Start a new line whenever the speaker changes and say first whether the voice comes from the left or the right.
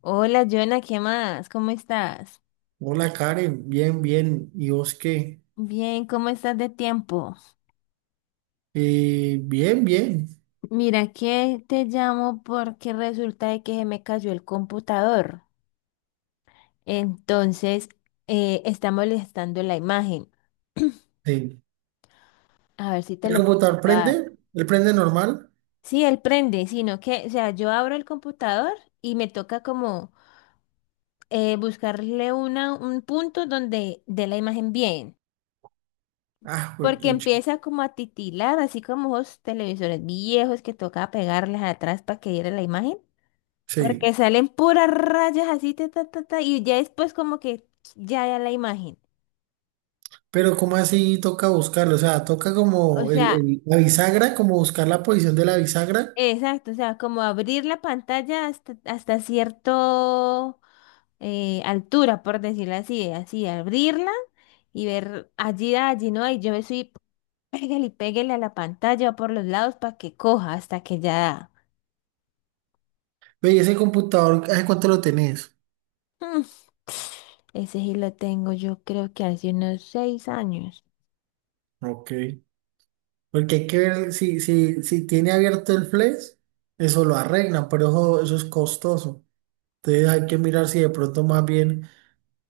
left: Hola, Joana, ¿qué más? ¿Cómo estás?
right: Hola Karen, bien, bien. ¿Y vos qué?
left: Bien, ¿cómo estás de tiempo?
right: Bien, bien.
left: Mira que te llamo porque resulta de que se me cayó el computador. Entonces, está molestando la imagen.
right: Sí.
left: A ver si te
right: ¿El
left: lo puedo
right: computador
left: llevar.
right: prende? ¿El prende normal?
left: Sí, él prende, sino que, o sea, yo abro el computador y me toca como buscarle un punto donde dé la imagen bien.
right: Ah, pues
left: Porque
right: pucha.
left: empieza como a titilar, así como esos televisores viejos que toca pegarles atrás para que diera la imagen.
right: Sí.
left: Porque salen puras rayas así, ta, ta, ta, ta, y ya después como que ya da la imagen.
right: Pero ¿cómo así toca buscarlo? O sea, toca
left: O
right: como
left: sea,
right: la bisagra, como buscar la posición de la bisagra.
left: exacto, o sea, como abrir la pantalla hasta cierto altura, por decirlo así, así, abrirla y ver allí, ¿no? Y yo me soy, pégale y pégale a la pantalla por los lados para que coja hasta que ya da.
right: Ve, ¿y ese computador, ¿hace cuánto lo tenés?
left: Mm, Ese sí lo tengo, yo creo que hace unos 6 años.
right: Ok. Porque hay que ver si, si tiene abierto el flex, eso lo arreglan, pero eso es costoso. Entonces hay que mirar si de pronto más bien.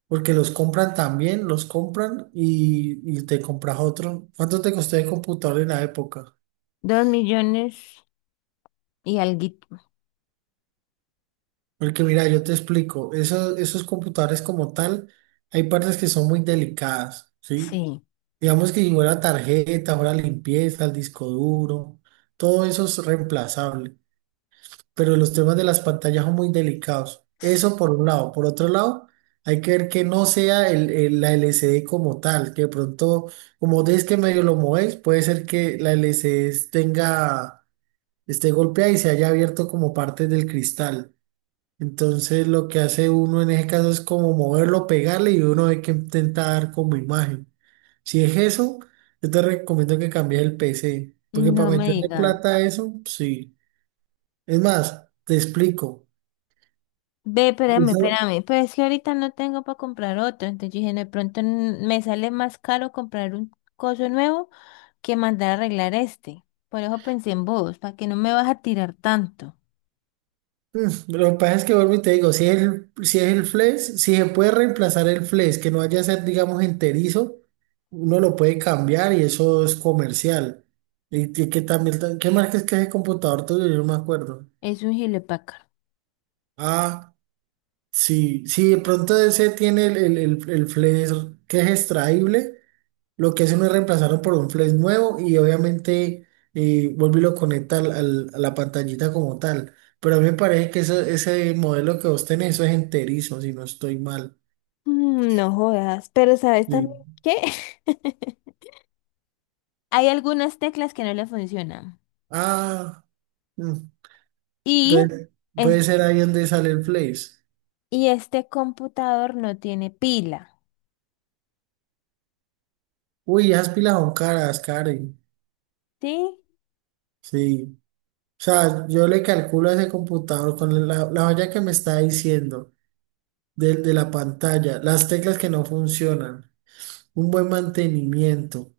right: Porque los compran también, los compran y te compras otro. ¿Cuánto te costó el computador en la época?
left: 2 millones y alguito.
right: Porque mira, yo te explico, esos, esos computadores como tal, hay partes que son muy delicadas, ¿sí?
left: Sí,
right: Digamos que si fuera tarjeta, fuera limpieza, el disco duro, todo eso es reemplazable, pero los temas de las pantallas son muy delicados. Eso por un lado. Por otro lado, hay que ver que no sea la LCD como tal, que de pronto, como des que medio lo movéis, puede ser que la LCD tenga, esté golpeada y se haya abierto como parte del cristal. Entonces, lo que hace uno en ese caso es como moverlo, pegarle y uno hay que intentar como imagen. Si es eso, yo te recomiendo que cambies el PC, porque para
left: no me
right: meterle
left: diga.
right: plata a eso, sí. Es más, te explico.
left: Ve, espérame,
right: Eso-
left: espérame. Pero es que ahorita no tengo para comprar otro. Entonces yo dije: "No, de pronto me sale más caro comprar un coso nuevo que mandar a arreglar este". Por eso pensé en vos, para que no me vas a tirar tanto.
right: lo que pasa es que vuelvo y te digo, si es el, si es el flex, si se puede reemplazar el flex, que no vaya a ser, digamos, enterizo, uno lo puede cambiar y eso es comercial. Y, que también, ¿qué marca es que es el computador tuyo? Yo no me acuerdo.
left: Es un gilepácaro.
right: Ah, sí, sí, de pronto ese tiene el flex que es extraíble. Lo que hacen es reemplazarlo por un flash nuevo y obviamente, vuelve y lo conecta a la pantallita como tal. Pero a mí me parece que ese modelo que vos tenés, eso es enterizo, si no estoy mal.
left: No jodas, pero ¿sabes también
right: Sí.
left: qué? Hay algunas teclas que no le funcionan.
right: Ah, mm,
left: Y,
right: entonces
left: es-
right: puede ser ahí donde sale el flash.
left: y este computador no tiene pila,
right: Uy, esas pilas son caras, Karen.
left: ¿sí?
right: Sí. O sea, yo le calculo a ese computador con la, la olla que me está diciendo de la pantalla, las teclas que no funcionan, un buen mantenimiento.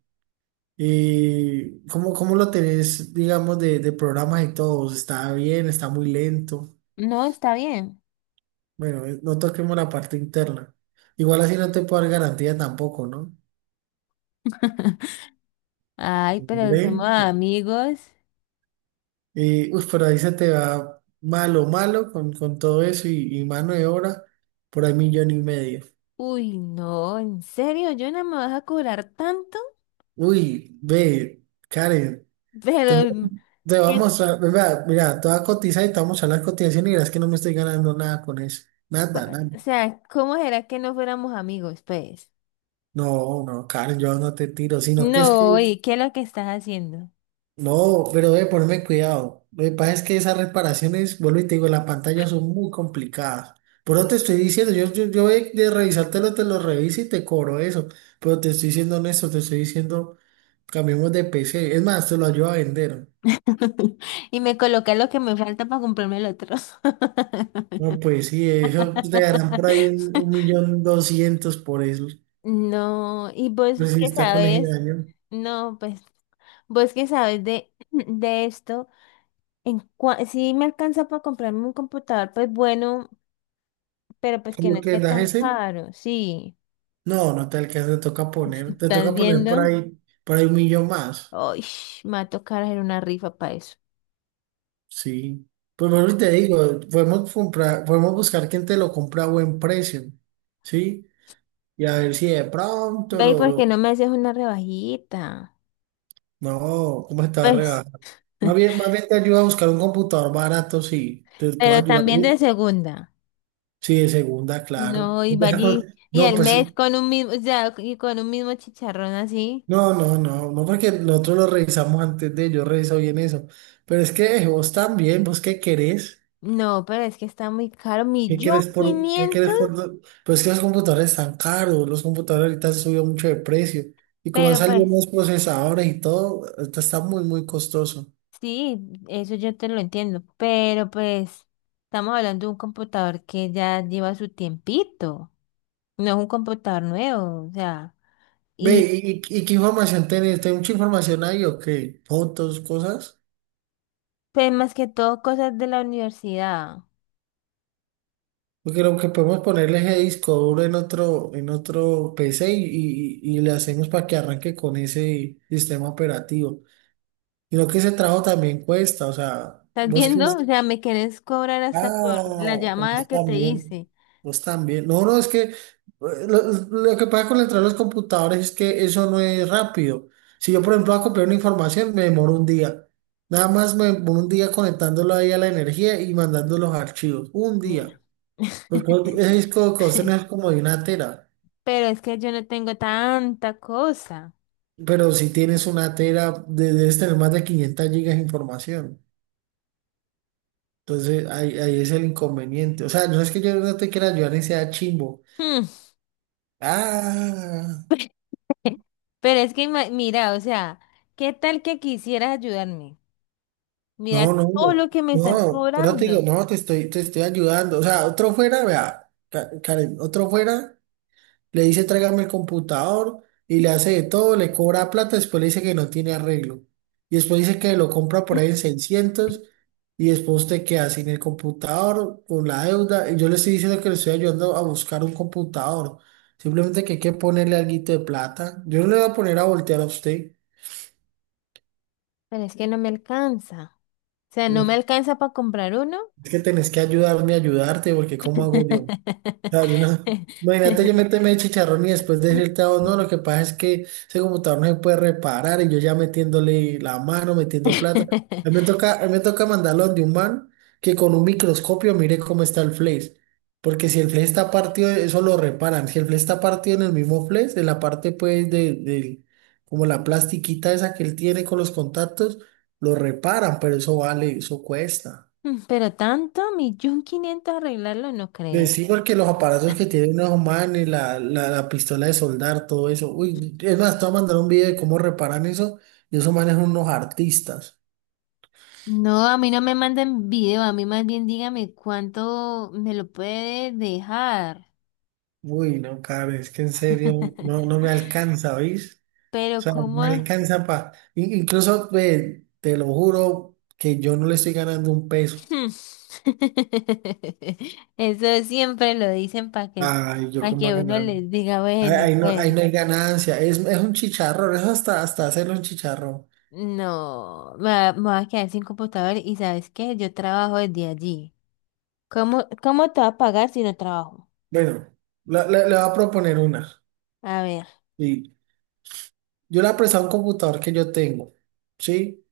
right: ¿Y cómo, cómo lo tenés, digamos, de programas y todo? ¿Está bien? ¿Está muy lento?
left: No, está bien.
right: Bueno, no toquemos la parte interna. Igual así no te puedo dar garantía tampoco, ¿no?
left: Ay, pero
right: Hombre,
left: somos amigos.
right: y, uy, pero ahí se te va malo, malo con todo eso y mano de obra por ahí millón y medio.
left: Uy, no, ¿en serio? Yo, ¿Jonah, me vas a cobrar tanto?
right: Uy, ve, Karen, te,
left: Pero,
right: te
left: ¿qué
right: vamos a, mira, mira, te voy a cotizar y te vamos a la cotización y verás que no me estoy ganando nada con eso.
left: co-
right: Nada, nada.
left: o sea, ¿cómo será que no fuéramos amigos, pues?
right: No, no, Karen, yo no te tiro, sino que es que,
left: No, ¿y qué es lo que estás haciendo?
right: no, pero debe ponerme cuidado. Lo que pasa es que esas reparaciones, vuelvo y te digo, las pantallas son muy complicadas. Por eso te estoy diciendo, yo de revisártelo, te lo reviso y te cobro eso. Pero te estoy diciendo honesto, te estoy diciendo, cambiemos de PC. Es más, te lo ayudo a vender.
left: Y me colocas lo que me falta para comprarme el otro.
right: No, pues sí, eso te darán por ahí un 1.200.000 por eso.
left: No, y
right: Pues
left: vos
right: si
left: que
right: está con ese
left: sabes,
right: daño.
left: no, pues vos que sabes de, de esto, sí me alcanza para comprarme un computador, pues bueno, pero pues
right: ¿Por
left: que no
right: lo que
left: esté
right: da
left: tan
right: ese?
left: caro, sí.
right: No, no te alcanza, te
left: ¿Estás
right: toca poner
left: viendo?
right: por ahí un millón más.
left: Uy, me va a tocar hacer una rifa para eso.
right: Sí. Pues bueno, te digo, podemos comprar, podemos buscar quien te lo compra a buen precio. Sí. Y a ver si de pronto
left: Ve, ¿y por qué no me haces una rebajita?
right: no, ¿cómo está
left: Pues,
right: regalando? Más bien te ayuda a buscar un computador barato, sí. Te puedo
left: pero
right: ayudar.
left: también de segunda.
right: Sí, de segunda, claro.
left: No, y va allí, y
right: No,
left: al
right: pues,
left: mes con un mismo, o sea, y con un mismo chicharrón así.
right: no, no, no, no, porque nosotros lo revisamos antes de, yo reviso bien eso. Pero es que vos también, vos qué querés.
left: No, pero es que está muy caro, millón
right: Qué
left: quinientos,
right: quieres por, do- pero es que los computadores están caros, los computadores ahorita han subido mucho de precio, y como han
left: pero
right: salido
left: pues,
right: más procesadores y todo, ahorita está muy, muy costoso.
left: sí, eso yo te lo entiendo, pero pues, estamos hablando de un computador que ya lleva su tiempito, no es un computador nuevo, o sea,
right: Ve,
left: y
right: ¿y, y qué información tenés? ¿Tenés mucha información ahí o qué? ¿Fotos, cosas?
left: pues más que todo cosas de la universidad,
right: Porque lo que podemos ponerle ese disco duro en otro PC y, y le hacemos para que arranque con ese sistema operativo. Y lo que ese trabajo también cuesta, o sea,
left: ¿estás
right: vos
left: viendo? O
right: crees.
left: sea, me querés cobrar hasta por la
right: Ah,
left: llamada
right: pues
left: que te
right: también,
left: hice.
right: pues también. No, no, es que lo que pasa con la entrada de los computadores es que eso no es rápido. Si yo, por ejemplo, voy a copiar una información, me demoro un día. Nada más me demoro un día conectándolo ahí a la energía y mandando los archivos. Un
left: No.
right: día. Porque un ese disco de cuestión es como de una tera.
left: Pero es que yo no tengo tanta cosa.
right: Pero si tienes una tera, debes tener más de 500 GB de información. Entonces, ahí, ahí es el inconveniente. O sea, no es que yo no te quiera ayudar ni sea chimbo.
left: Hmm.
right: Ah.
left: Pero es que, mira, o sea, ¿qué tal que quisieras ayudarme?
right: No,
left: Mira todo
right: no,
left: lo que me estás
right: no, por eso te digo,
left: cobrando.
right: no, te estoy ayudando. O sea, otro fuera, vea, Karen, otro fuera, le dice tráigame el computador y le hace de todo, le cobra plata, después le dice que no tiene arreglo. Y después dice que lo compra por ahí en 600 y después te queda sin el computador, con la deuda. Y yo le estoy diciendo que le estoy ayudando a buscar un computador. Simplemente que hay que ponerle alguito de plata. Yo no le voy a poner a voltear a usted.
left: Pero es que no me alcanza. O sea, no me
right: Mm,
left: alcanza para comprar uno.
right: es que tenés que ayudarme a ayudarte, porque ¿cómo hago yo? Claro, yo no- imagínate yo meterme de chicharrón y después decirte a vos, no, lo que pasa es que ese computador no se puede reparar y yo ya metiéndole la mano, metiendo plata. A mí me toca, a mí me toca mandarlo donde un man que con un microscopio mire cómo está el flash. Porque si el flash está partido, eso lo reparan. Si el flash está partido en el mismo flash, en la parte pues como la plastiquita esa que él tiene con los contactos, lo reparan, pero eso vale, eso cuesta.
left: Pero tanto, millón quinientos arreglarlo, no creo.
right: Sí, porque los aparatos que tienen los humanos, la pistola de soldar, todo eso. Uy, es más, te voy a mandar un video de cómo reparan eso. Y esos manes son unos artistas.
left: No, a mí no me manden video, a mí más bien dígame cuánto me lo puede dejar.
right: Uy, no, cara, es que en serio no, no me alcanza, ¿veis? O
left: Pero
right: sea, no me
left: ¿cómo?
right: alcanza para. Incluso, ve, te lo juro que yo no le estoy ganando un peso.
left: Hmm. Eso siempre lo dicen
right: Ay, yo
left: para
right: cómo va a
left: que uno
right: ganar.
left: les diga,
right: Ahí,
left: bueno,
right: ahí
left: pues
right: no hay ganancia. Es un chicharrón, eso hasta, hasta hacerlo un chicharrón.
left: no, me voy a quedar sin computador y ¿sabes qué? Yo trabajo desde allí. ¿Cómo, cómo te va a pagar si no trabajo?
right: Bueno, le voy a proponer una.
left: A ver,
right: Yo le he prestado un computador que yo tengo, ¿sí?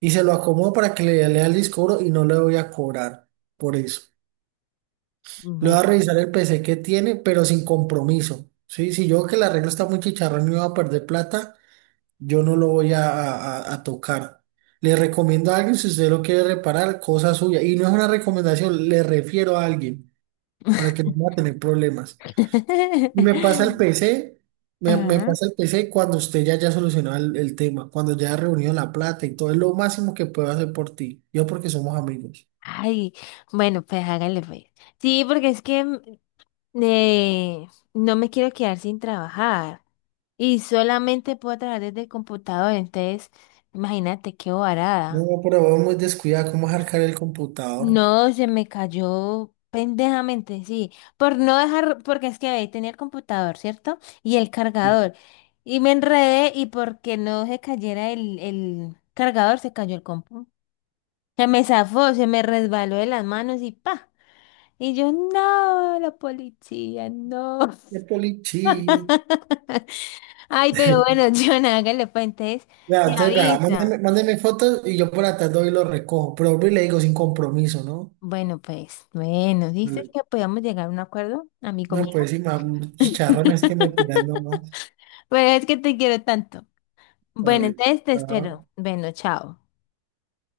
right: Y se lo acomodo para que le lea el disco duro y no le voy a cobrar por eso. Le voy a
left: bueno.
right: revisar el P C que tiene, pero sin compromiso, ¿sí? Si yo veo que el arreglo está muy chicharrón y voy a perder plata, yo no lo voy a, a tocar. Le recomiendo a alguien, si usted lo quiere reparar, cosa suya. Y no es una recomendación, le refiero a alguien para que no vaya a tener problemas. Y me pasa el PC, me
left: Ajá.
right: pasa el PC cuando usted ya haya solucionado el tema, cuando ya ha reunido la plata y todo, es lo máximo que puedo hacer por ti. Yo porque somos amigos.
left: Ay, bueno, pues hágale pues. Sí, porque es que eh, no me quiero quedar sin trabajar. Y solamente puedo trabajar desde el computador, entonces imagínate qué varada.
right: No, pero vos muy descuidado, ¿cómo arcar el computador?
left: No, se me cayó pendejamente, sí. Por no dejar, porque es que ahí tenía el computador, ¿cierto? Y el
right: Sí.
left: cargador. Y me enredé y porque no se cayera el cargador, se cayó el compu. Se me zafó, se me resbaló de las manos y pa. Y yo, no, la policía, no.
right: Qué policía.
left: Ay, pero bueno, John, hágale pues, entonces
right: Ya,
left: me
right: entonces, vea, mándeme,
left: avisa.
right: mándeme fotos y yo por atrás doy y lo recojo. Pero vuelvo y le digo sin compromiso, ¿no?
left: Bueno, pues, bueno, dices
right: Vale.
left: que podíamos llegar a un acuerdo, amigo
right: No,
left: mío.
right: pues sí, chicharrones que me tiran nomás.
left: Pero es que te quiero tanto. Bueno,
right: Vale.
left: entonces te espero.
right: Chao.
left: Bueno, chao.